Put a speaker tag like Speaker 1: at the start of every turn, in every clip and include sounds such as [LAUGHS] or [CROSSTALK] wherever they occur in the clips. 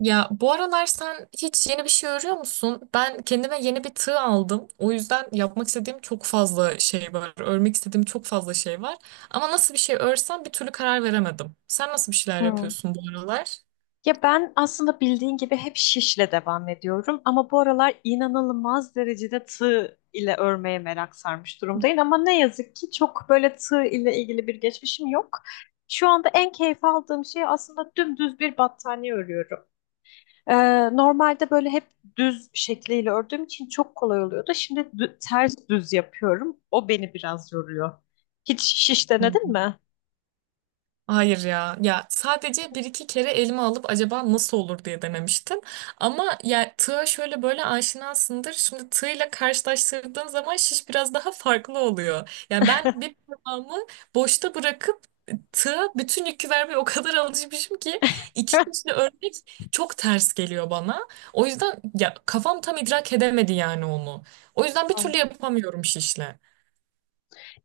Speaker 1: Ya bu aralar sen hiç yeni bir şey örüyor musun? Ben kendime yeni bir tığ aldım. O yüzden yapmak istediğim çok fazla şey var. Örmek istediğim çok fazla şey var. Ama nasıl bir şey örsem bir türlü karar veremedim. Sen nasıl bir şeyler
Speaker 2: Hı.
Speaker 1: yapıyorsun bu aralar?
Speaker 2: Ya ben aslında bildiğin gibi hep şişle devam ediyorum ama bu aralar inanılmaz derecede tığ ile örmeye merak sarmış durumdayım ama ne yazık ki çok böyle tığ ile ilgili bir geçmişim yok. Şu anda en keyif aldığım şey aslında dümdüz bir battaniye örüyorum. Ee, normalde böyle hep düz şekliyle ördüğüm için çok kolay oluyordu. Şimdi ters düz yapıyorum. O beni biraz yoruyor. Hiç şiş denedin mi?
Speaker 1: Hayır ya. Ya sadece bir iki kere elime alıp acaba nasıl olur diye denemiştim. Ama ya tığa şöyle böyle aşinasındır. Şimdi tığla karşılaştırdığın zaman şiş biraz daha farklı oluyor. Yani ben bir parmağımı boşta bırakıp tığa bütün yükü vermeye o kadar alışmışım ki iki kişi örmek çok ters geliyor bana. O yüzden ya kafam tam idrak edemedi yani onu. O yüzden bir türlü
Speaker 2: [LAUGHS]
Speaker 1: yapamıyorum şişle.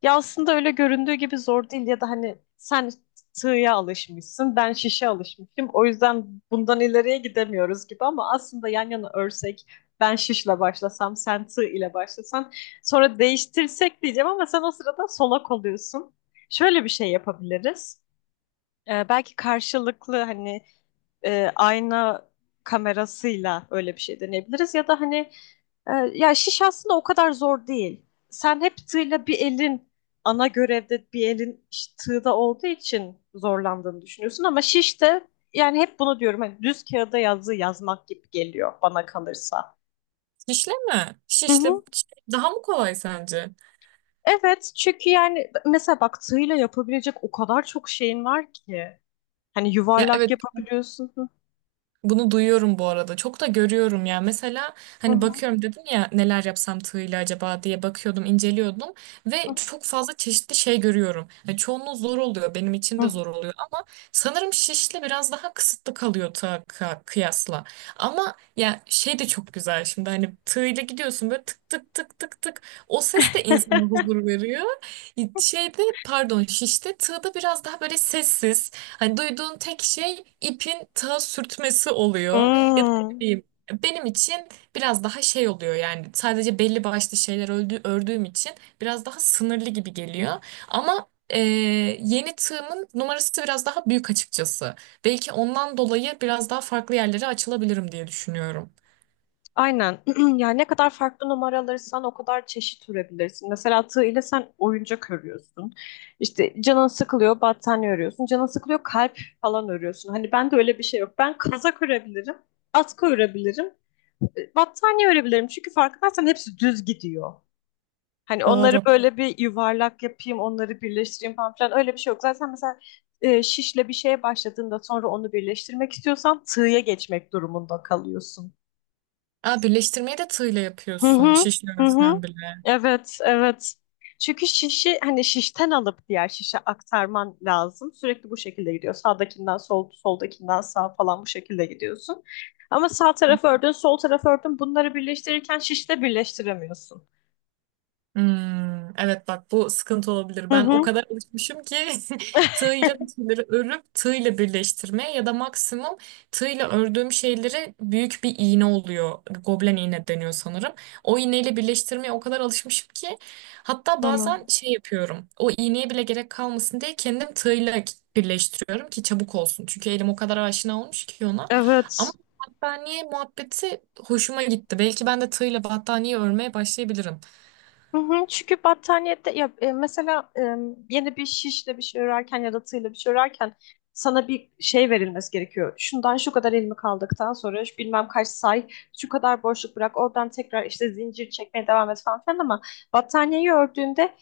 Speaker 2: Ya aslında öyle göründüğü gibi zor değil ya da hani sen sığıya alışmışsın, ben şişe alışmışım. O yüzden bundan ileriye gidemiyoruz gibi ama aslında yan yana örsek ben şişle başlasam, sen tığ ile başlasan sonra değiştirsek diyeceğim ama sen o sırada solak oluyorsun. Şöyle bir şey yapabiliriz. Belki karşılıklı hani ayna kamerasıyla öyle bir şey deneyebiliriz. Ya da hani ya şiş aslında o kadar zor değil. Sen hep tığla bir elin ana görevde bir elin işte tığda olduğu için zorlandığını düşünüyorsun ama şiş de yani hep bunu diyorum hani düz kağıda yazı yazmak gibi geliyor bana kalırsa.
Speaker 1: Şişle mi?
Speaker 2: Hı
Speaker 1: Şişle
Speaker 2: hı.
Speaker 1: daha mı kolay sence?
Speaker 2: Evet, çünkü yani mesela bak tığla yapabilecek o kadar çok şeyin var ki. Hani
Speaker 1: Ya,
Speaker 2: yuvarlak
Speaker 1: evet.
Speaker 2: yapabiliyorsun. Hı
Speaker 1: Bunu duyuyorum bu arada. Çok da görüyorum ya. Mesela hani
Speaker 2: hı.
Speaker 1: bakıyorum dedim ya neler yapsam tığıyla acaba diye bakıyordum, inceliyordum ve
Speaker 2: Hı
Speaker 1: çok fazla çeşitli şey görüyorum. Yani çoğunluğu zor oluyor. Benim için
Speaker 2: hı.
Speaker 1: de
Speaker 2: Hı.
Speaker 1: zor oluyor ama sanırım şişle biraz daha kısıtlı kalıyor tığa kıyasla. Ama ya şey de çok güzel şimdi hani tığıyla gidiyorsun böyle tık tık tık tık tık. O ses de insana
Speaker 2: [LAUGHS]
Speaker 1: huzur veriyor. Şeyde pardon şişte tığda biraz daha böyle sessiz. Hani duyduğun tek şey ipin tığa sürtmesi oluyor. Ya da ne
Speaker 2: Hmm.
Speaker 1: bileyim, benim için biraz daha şey oluyor yani sadece belli başlı şeyler ördüğüm için biraz daha sınırlı gibi geliyor. Ama yeni tığımın numarası biraz daha büyük açıkçası. Belki ondan dolayı biraz daha farklı yerlere açılabilirim diye düşünüyorum.
Speaker 2: Aynen. [CLEARS THROAT] Yani ne kadar farklı numara alırsan o kadar çeşit ürebilirsin. Mesela tığ ile sen oyuncak örüyorsun. İşte canın sıkılıyor, battaniye örüyorsun. Canın sıkılıyor, kalp falan örüyorsun. Hani ben de öyle bir şey yok. Ben kazak örebilirim, atkı örebilirim, battaniye örebilirim. Çünkü fark edersen hepsi düz gidiyor. Hani onları
Speaker 1: Doğru.
Speaker 2: böyle bir yuvarlak yapayım, onları birleştireyim falan filan öyle bir şey yok. Zaten mesela şişle bir şeye başladığında sonra onu birleştirmek istiyorsan tığya geçmek durumunda kalıyorsun.
Speaker 1: Aa, birleştirmeyi de tığla
Speaker 2: Hı
Speaker 1: yapıyorsun
Speaker 2: hı,
Speaker 1: şişli
Speaker 2: hı hı.
Speaker 1: örsen bile.
Speaker 2: Evet, evet. Çünkü şişi hani şişten alıp diğer şişe aktarman lazım. Sürekli bu şekilde gidiyor. Sağdakinden sol, soldakinden sağ falan bu şekilde gidiyorsun. Ama sağ tarafı ördün, sol tarafı ördün. Bunları birleştirirken şişle birleştiremiyorsun.
Speaker 1: Hmm, evet bak bu sıkıntı olabilir.
Speaker 2: Hı
Speaker 1: Ben o
Speaker 2: hı.
Speaker 1: kadar alışmışım ki [LAUGHS] tığıyla bir şeyleri örüp tığıyla birleştirmeye ya da maksimum tığıyla ördüğüm şeyleri büyük bir iğne oluyor. Goblen iğne deniyor sanırım. O iğneyle birleştirmeye o kadar alışmışım ki hatta
Speaker 2: Hı.
Speaker 1: bazen şey yapıyorum. O iğneye bile gerek kalmasın diye kendim tığıyla birleştiriyorum ki çabuk olsun. Çünkü elim o kadar aşina olmuş ki ona. Ama
Speaker 2: Evet.
Speaker 1: battaniye muhabbeti hoşuma gitti. Belki ben de tığıyla battaniye örmeye başlayabilirim.
Speaker 2: Hı hı, çünkü battaniyede ya mesela yeni bir şişle bir şey örerken ya da tığla bir şey örerken sana bir şey verilmesi gerekiyor. Şundan şu kadar ilmek aldıktan sonra şu bilmem kaç say, şu kadar boşluk bırak, oradan tekrar işte zincir çekmeye devam et falan filan ama battaniyeyi ördüğünde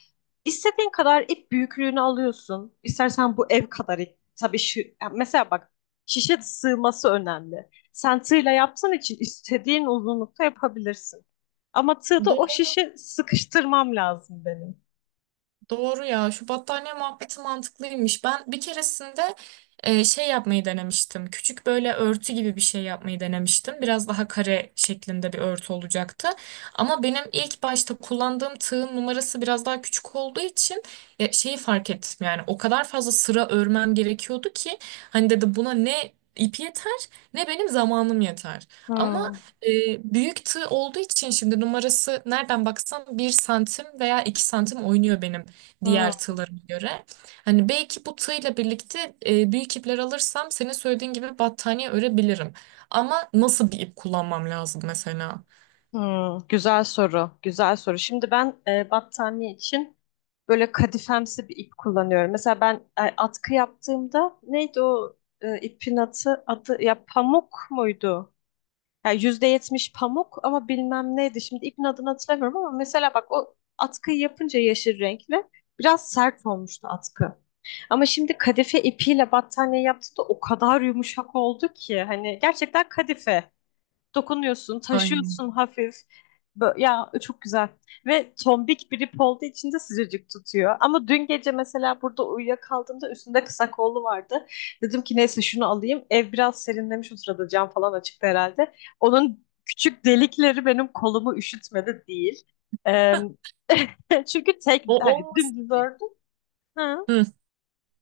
Speaker 2: istediğin kadar ip büyüklüğünü alıyorsun. İstersen bu ev kadar ip. Tabii şu, yani mesela bak şişe sığması önemli. Sen tığla yaptığın için istediğin uzunlukta yapabilirsin. Ama tığda o şişi sıkıştırmam lazım benim.
Speaker 1: Doğru ya, şu battaniye muhabbeti mantıklıymış. Ben bir keresinde şey yapmayı denemiştim. Küçük böyle örtü gibi bir şey yapmayı denemiştim. Biraz daha kare şeklinde bir örtü olacaktı. Ama benim ilk başta kullandığım tığın numarası biraz daha küçük olduğu için şeyi fark ettim. Yani o kadar fazla sıra örmem gerekiyordu ki hani dedi buna ne ip yeter ne benim zamanım yeter. Ama
Speaker 2: Hmm.
Speaker 1: e, büyük tığ olduğu için şimdi numarası nereden baksan 1 santim veya 2 santim oynuyor benim diğer
Speaker 2: Hmm.
Speaker 1: tığlarıma göre. Hani belki bu tığla birlikte büyük ipler alırsam senin söylediğin gibi battaniye örebilirim. Ama nasıl bir ip kullanmam lazım mesela?
Speaker 2: Hmm. Güzel soru, güzel soru. Şimdi ben battaniye için böyle kadifemsi bir ip kullanıyorum. Mesela ben atkı yaptığımda neydi o ipin adı, adı ya pamuk muydu? Yani %70 pamuk ama bilmem neydi. Şimdi ipin adını hatırlamıyorum ama mesela bak o atkıyı yapınca yeşil renkli biraz sert olmuştu atkı. Ama şimdi kadife ipiyle battaniye yaptı da o kadar yumuşak oldu ki hani gerçekten kadife. Dokunuyorsun,
Speaker 1: Aynen.
Speaker 2: taşıyorsun hafif. Ya çok güzel. Ve tombik bir ip olduğu için de sıcacık tutuyor. Ama dün gece mesela burada uyuyakaldığımda üstünde kısa kollu vardı. Dedim ki neyse şunu alayım. Ev biraz serinlemiş o sırada cam falan açıktı herhalde. Onun küçük delikleri benim kolumu üşütmedi değil. Eee, [LAUGHS] Çünkü tek
Speaker 1: O
Speaker 2: hani
Speaker 1: olmasın
Speaker 2: dümdüz ördüm. Ha.
Speaker 1: Hı,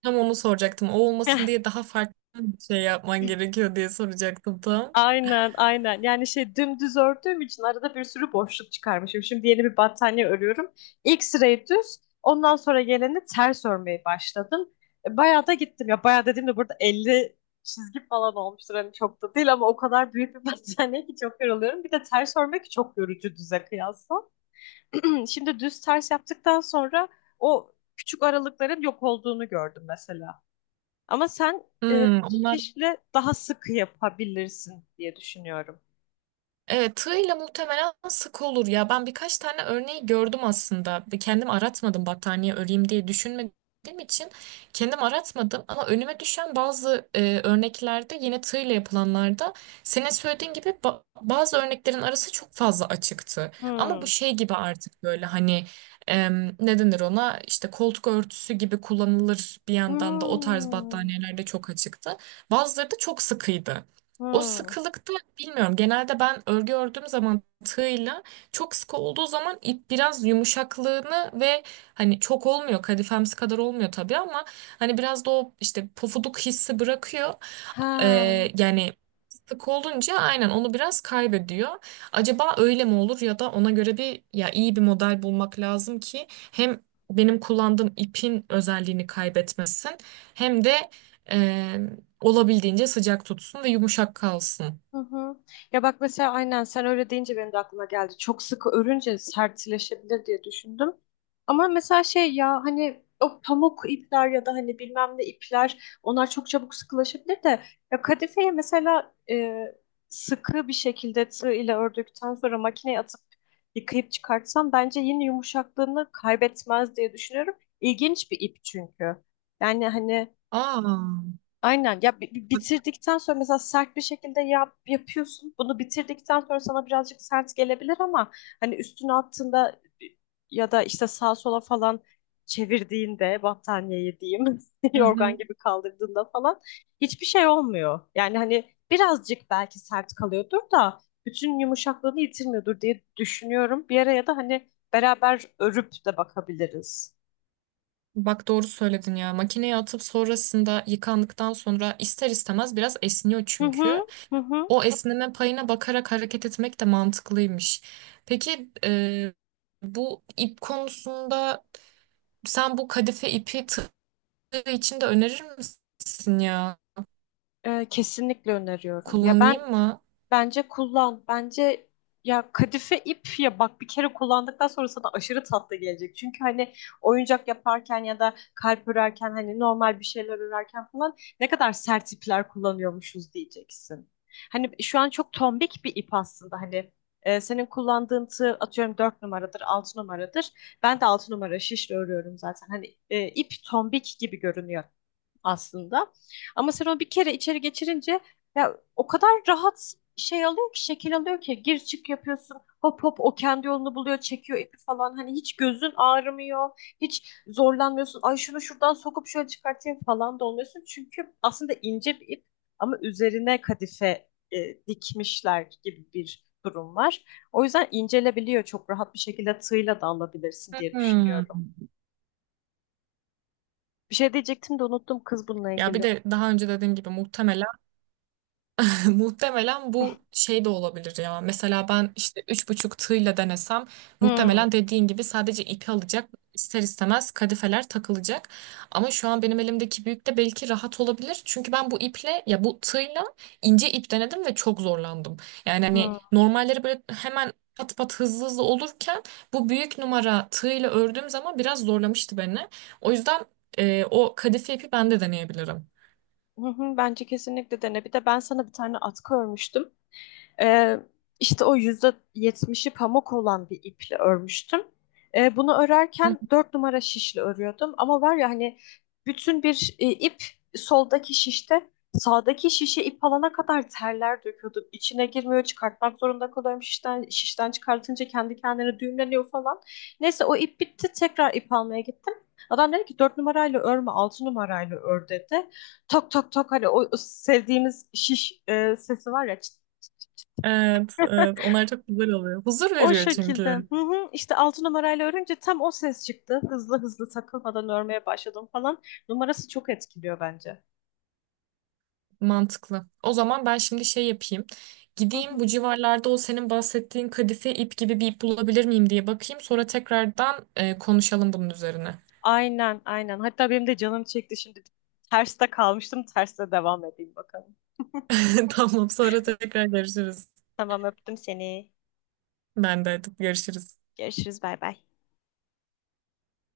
Speaker 1: tam onu soracaktım. O olmasın
Speaker 2: [LAUGHS]
Speaker 1: diye daha farklı bir şey yapman gerekiyor diye soracaktım tam.
Speaker 2: Aynen, aynen. Yani şey dümdüz ördüğüm için arada bir sürü boşluk çıkarmışım. Şimdi yeni bir battaniye örüyorum. İlk sırayı düz, ondan sonra geleni ters örmeye başladım. Bayağı da gittim ya. Bayağı dediğimde burada 50 çizgi falan olmuştur. Hani çok da değil ama o kadar büyük bir [LAUGHS] battaniye ki çok yoruluyorum. Bir de ters örmek çok yorucu düze kıyasla. [CLEARS THROAT] Şimdi düz ters yaptıktan sonra o küçük aralıkların yok olduğunu gördüm mesela. Ama sen e,
Speaker 1: Hmm, onlar.
Speaker 2: şişle daha sık yapabilirsin diye düşünüyorum.
Speaker 1: Evet, tığıyla muhtemelen sık olur ya. Ben birkaç tane örneği gördüm aslında. Kendim aratmadım battaniye öreyim diye düşünmediğim için kendim aratmadım. Ama önüme düşen bazı örneklerde yine tığıyla yapılanlarda senin söylediğin gibi bazı örneklerin arası çok fazla açıktı. Ama bu
Speaker 2: Hmm.
Speaker 1: şey gibi artık böyle hani ne denir ona, işte koltuk örtüsü gibi kullanılır bir yandan da, o tarz
Speaker 2: Hmm.
Speaker 1: battaniyelerde çok açıktı. Bazıları da çok sıkıydı. O
Speaker 2: Hmm.
Speaker 1: sıkılıkta bilmiyorum. Genelde ben örgü ördüğüm zaman tığla çok sıkı olduğu zaman ip biraz yumuşaklığını ve hani çok olmuyor kadifemsi kadar olmuyor tabii ama hani biraz da o işte pofuduk hissi bırakıyor.
Speaker 2: Ha.
Speaker 1: Yani sık olunca aynen onu biraz kaybediyor. Acaba öyle mi olur ya da ona göre bir ya iyi bir model bulmak lazım ki hem benim kullandığım ipin özelliğini kaybetmesin hem de olabildiğince sıcak tutsun ve yumuşak kalsın.
Speaker 2: Hı hı. Ya bak mesela aynen sen öyle deyince benim de aklıma geldi. Çok sıkı örünce sertleşebilir diye düşündüm. Ama mesela şey ya hani o pamuk ipler ya da hani bilmem ne ipler onlar çok çabuk sıkılaşabilir de ya kadifeyi mesela sıkı bir şekilde tığ ile ördükten sonra makineye atıp yıkayıp çıkartsam bence yine yumuşaklığını kaybetmez diye düşünüyorum. İlginç bir ip çünkü. Yani hani
Speaker 1: Aa,
Speaker 2: aynen ya bitirdikten sonra mesela sert bir şekilde yap, yapıyorsun. Bunu bitirdikten sonra sana birazcık sert gelebilir ama hani üstüne attığında ya da işte sağa sola falan çevirdiğinde battaniyeyi diyeyim [LAUGHS]
Speaker 1: hı
Speaker 2: yorgan
Speaker 1: hı.
Speaker 2: gibi kaldırdığında falan hiçbir şey olmuyor. Yani hani birazcık belki sert kalıyordur da bütün yumuşaklığını yitirmiyordur diye düşünüyorum. Bir araya da hani beraber örüp de bakabiliriz.
Speaker 1: Bak doğru söyledin ya. Makineye atıp sonrasında yıkandıktan sonra ister istemez biraz esniyor
Speaker 2: Hı
Speaker 1: çünkü.
Speaker 2: hı, hı hı.
Speaker 1: O esneme payına bakarak hareket etmek de mantıklıymış. Peki bu ip konusunda sen bu kadife ipi tığ için de önerir misin ya?
Speaker 2: Kesinlikle öneriyorum.
Speaker 1: Kullanayım mı?
Speaker 2: Bence kullan. Bence ya kadife ip ya bak bir kere kullandıktan sonra sana aşırı tatlı gelecek. Çünkü hani oyuncak yaparken ya da kalp örerken hani normal bir şeyler örerken falan ne kadar sert ipler kullanıyormuşuz diyeceksin. Hani şu an çok tombik bir ip aslında hani senin kullandığın tığ atıyorum 4 numaradır 6 numaradır. Ben de 6 numara şişle örüyorum zaten. Hani ip tombik gibi görünüyor aslında. Ama sen onu bir kere içeri geçirince ya o kadar rahat şey alıyor ki şekil alıyor ki gir çık yapıyorsun. Hop hop o kendi yolunu buluyor, çekiyor ipi falan. Hani hiç gözün ağrımıyor. Hiç zorlanmıyorsun. Ay şunu şuradan sokup şöyle çıkartayım falan da olmuyorsun. Çünkü aslında ince bir ip ama üzerine kadife dikmişler gibi bir durum var. O yüzden incelebiliyor çok rahat bir şekilde tığla da alabilirsin diye
Speaker 1: Hmm.
Speaker 2: düşünüyorum. Bir şey diyecektim de unuttum kız bununla
Speaker 1: Ya bir
Speaker 2: ilgili.
Speaker 1: de daha önce dediğim gibi muhtemelen bu şey de olabilir ya. Mesela ben işte 3,5 tığla denesem
Speaker 2: Hmm,
Speaker 1: muhtemelen dediğin gibi sadece ipi alacak. İster istemez kadifeler takılacak. Ama şu an benim elimdeki büyük de belki rahat olabilir. Çünkü ben bu iple ya bu tığla ince ip denedim ve çok zorlandım. Yani hani
Speaker 2: hmm.
Speaker 1: normalleri böyle hemen pat pat hızlı hızlı olurken bu büyük numara tığla ördüğüm zaman biraz zorlamıştı beni. O yüzden o kadife ipi ben de deneyebilirim.
Speaker 2: Hı hı, bence kesinlikle dene. Bir de ben sana bir tane atkı örmüştüm. Ee, işte o %70'i pamuk olan bir iple örmüştüm. Bunu örerken 4 numara şişle örüyordum. Ama var ya hani bütün bir ip soldaki şişte sağdaki şişe ip alana kadar terler döküyordum. İçine girmiyor çıkartmak zorunda kalıyorum. Şişten, şişten çıkartınca kendi kendine düğümleniyor falan. Neyse o ip bitti tekrar ip almaya gittim. Adam dedi ki 4 numarayla örme, 6 numarayla ör dedi. Tok tok tok hani o sevdiğimiz şiş sesi var ya çıt.
Speaker 1: Evet, evet.
Speaker 2: [LAUGHS]
Speaker 1: Onlar çok güzel oluyor. Huzur
Speaker 2: O
Speaker 1: veriyor
Speaker 2: şekilde. Hı
Speaker 1: çünkü.
Speaker 2: hı. İşte 6 numarayla örünce tam o ses çıktı. Hızlı hızlı takılmadan örmeye başladım falan. Numarası çok etkiliyor bence.
Speaker 1: Mantıklı. O zaman ben şimdi şey yapayım.
Speaker 2: Hı
Speaker 1: Gideyim
Speaker 2: hı.
Speaker 1: bu civarlarda o senin bahsettiğin kadife ip gibi bir ip bulabilir miyim diye bakayım. Sonra tekrardan konuşalım bunun üzerine.
Speaker 2: Aynen, aynen. Hatta benim de canım çekti şimdi. Terste kalmıştım. Terste devam edeyim bakalım. [LAUGHS]
Speaker 1: [LAUGHS] Tamam, sonra tekrar görüşürüz.
Speaker 2: Tamam, öptüm seni.
Speaker 1: Ben de hadi görüşürüz.
Speaker 2: Görüşürüz. Bay bay.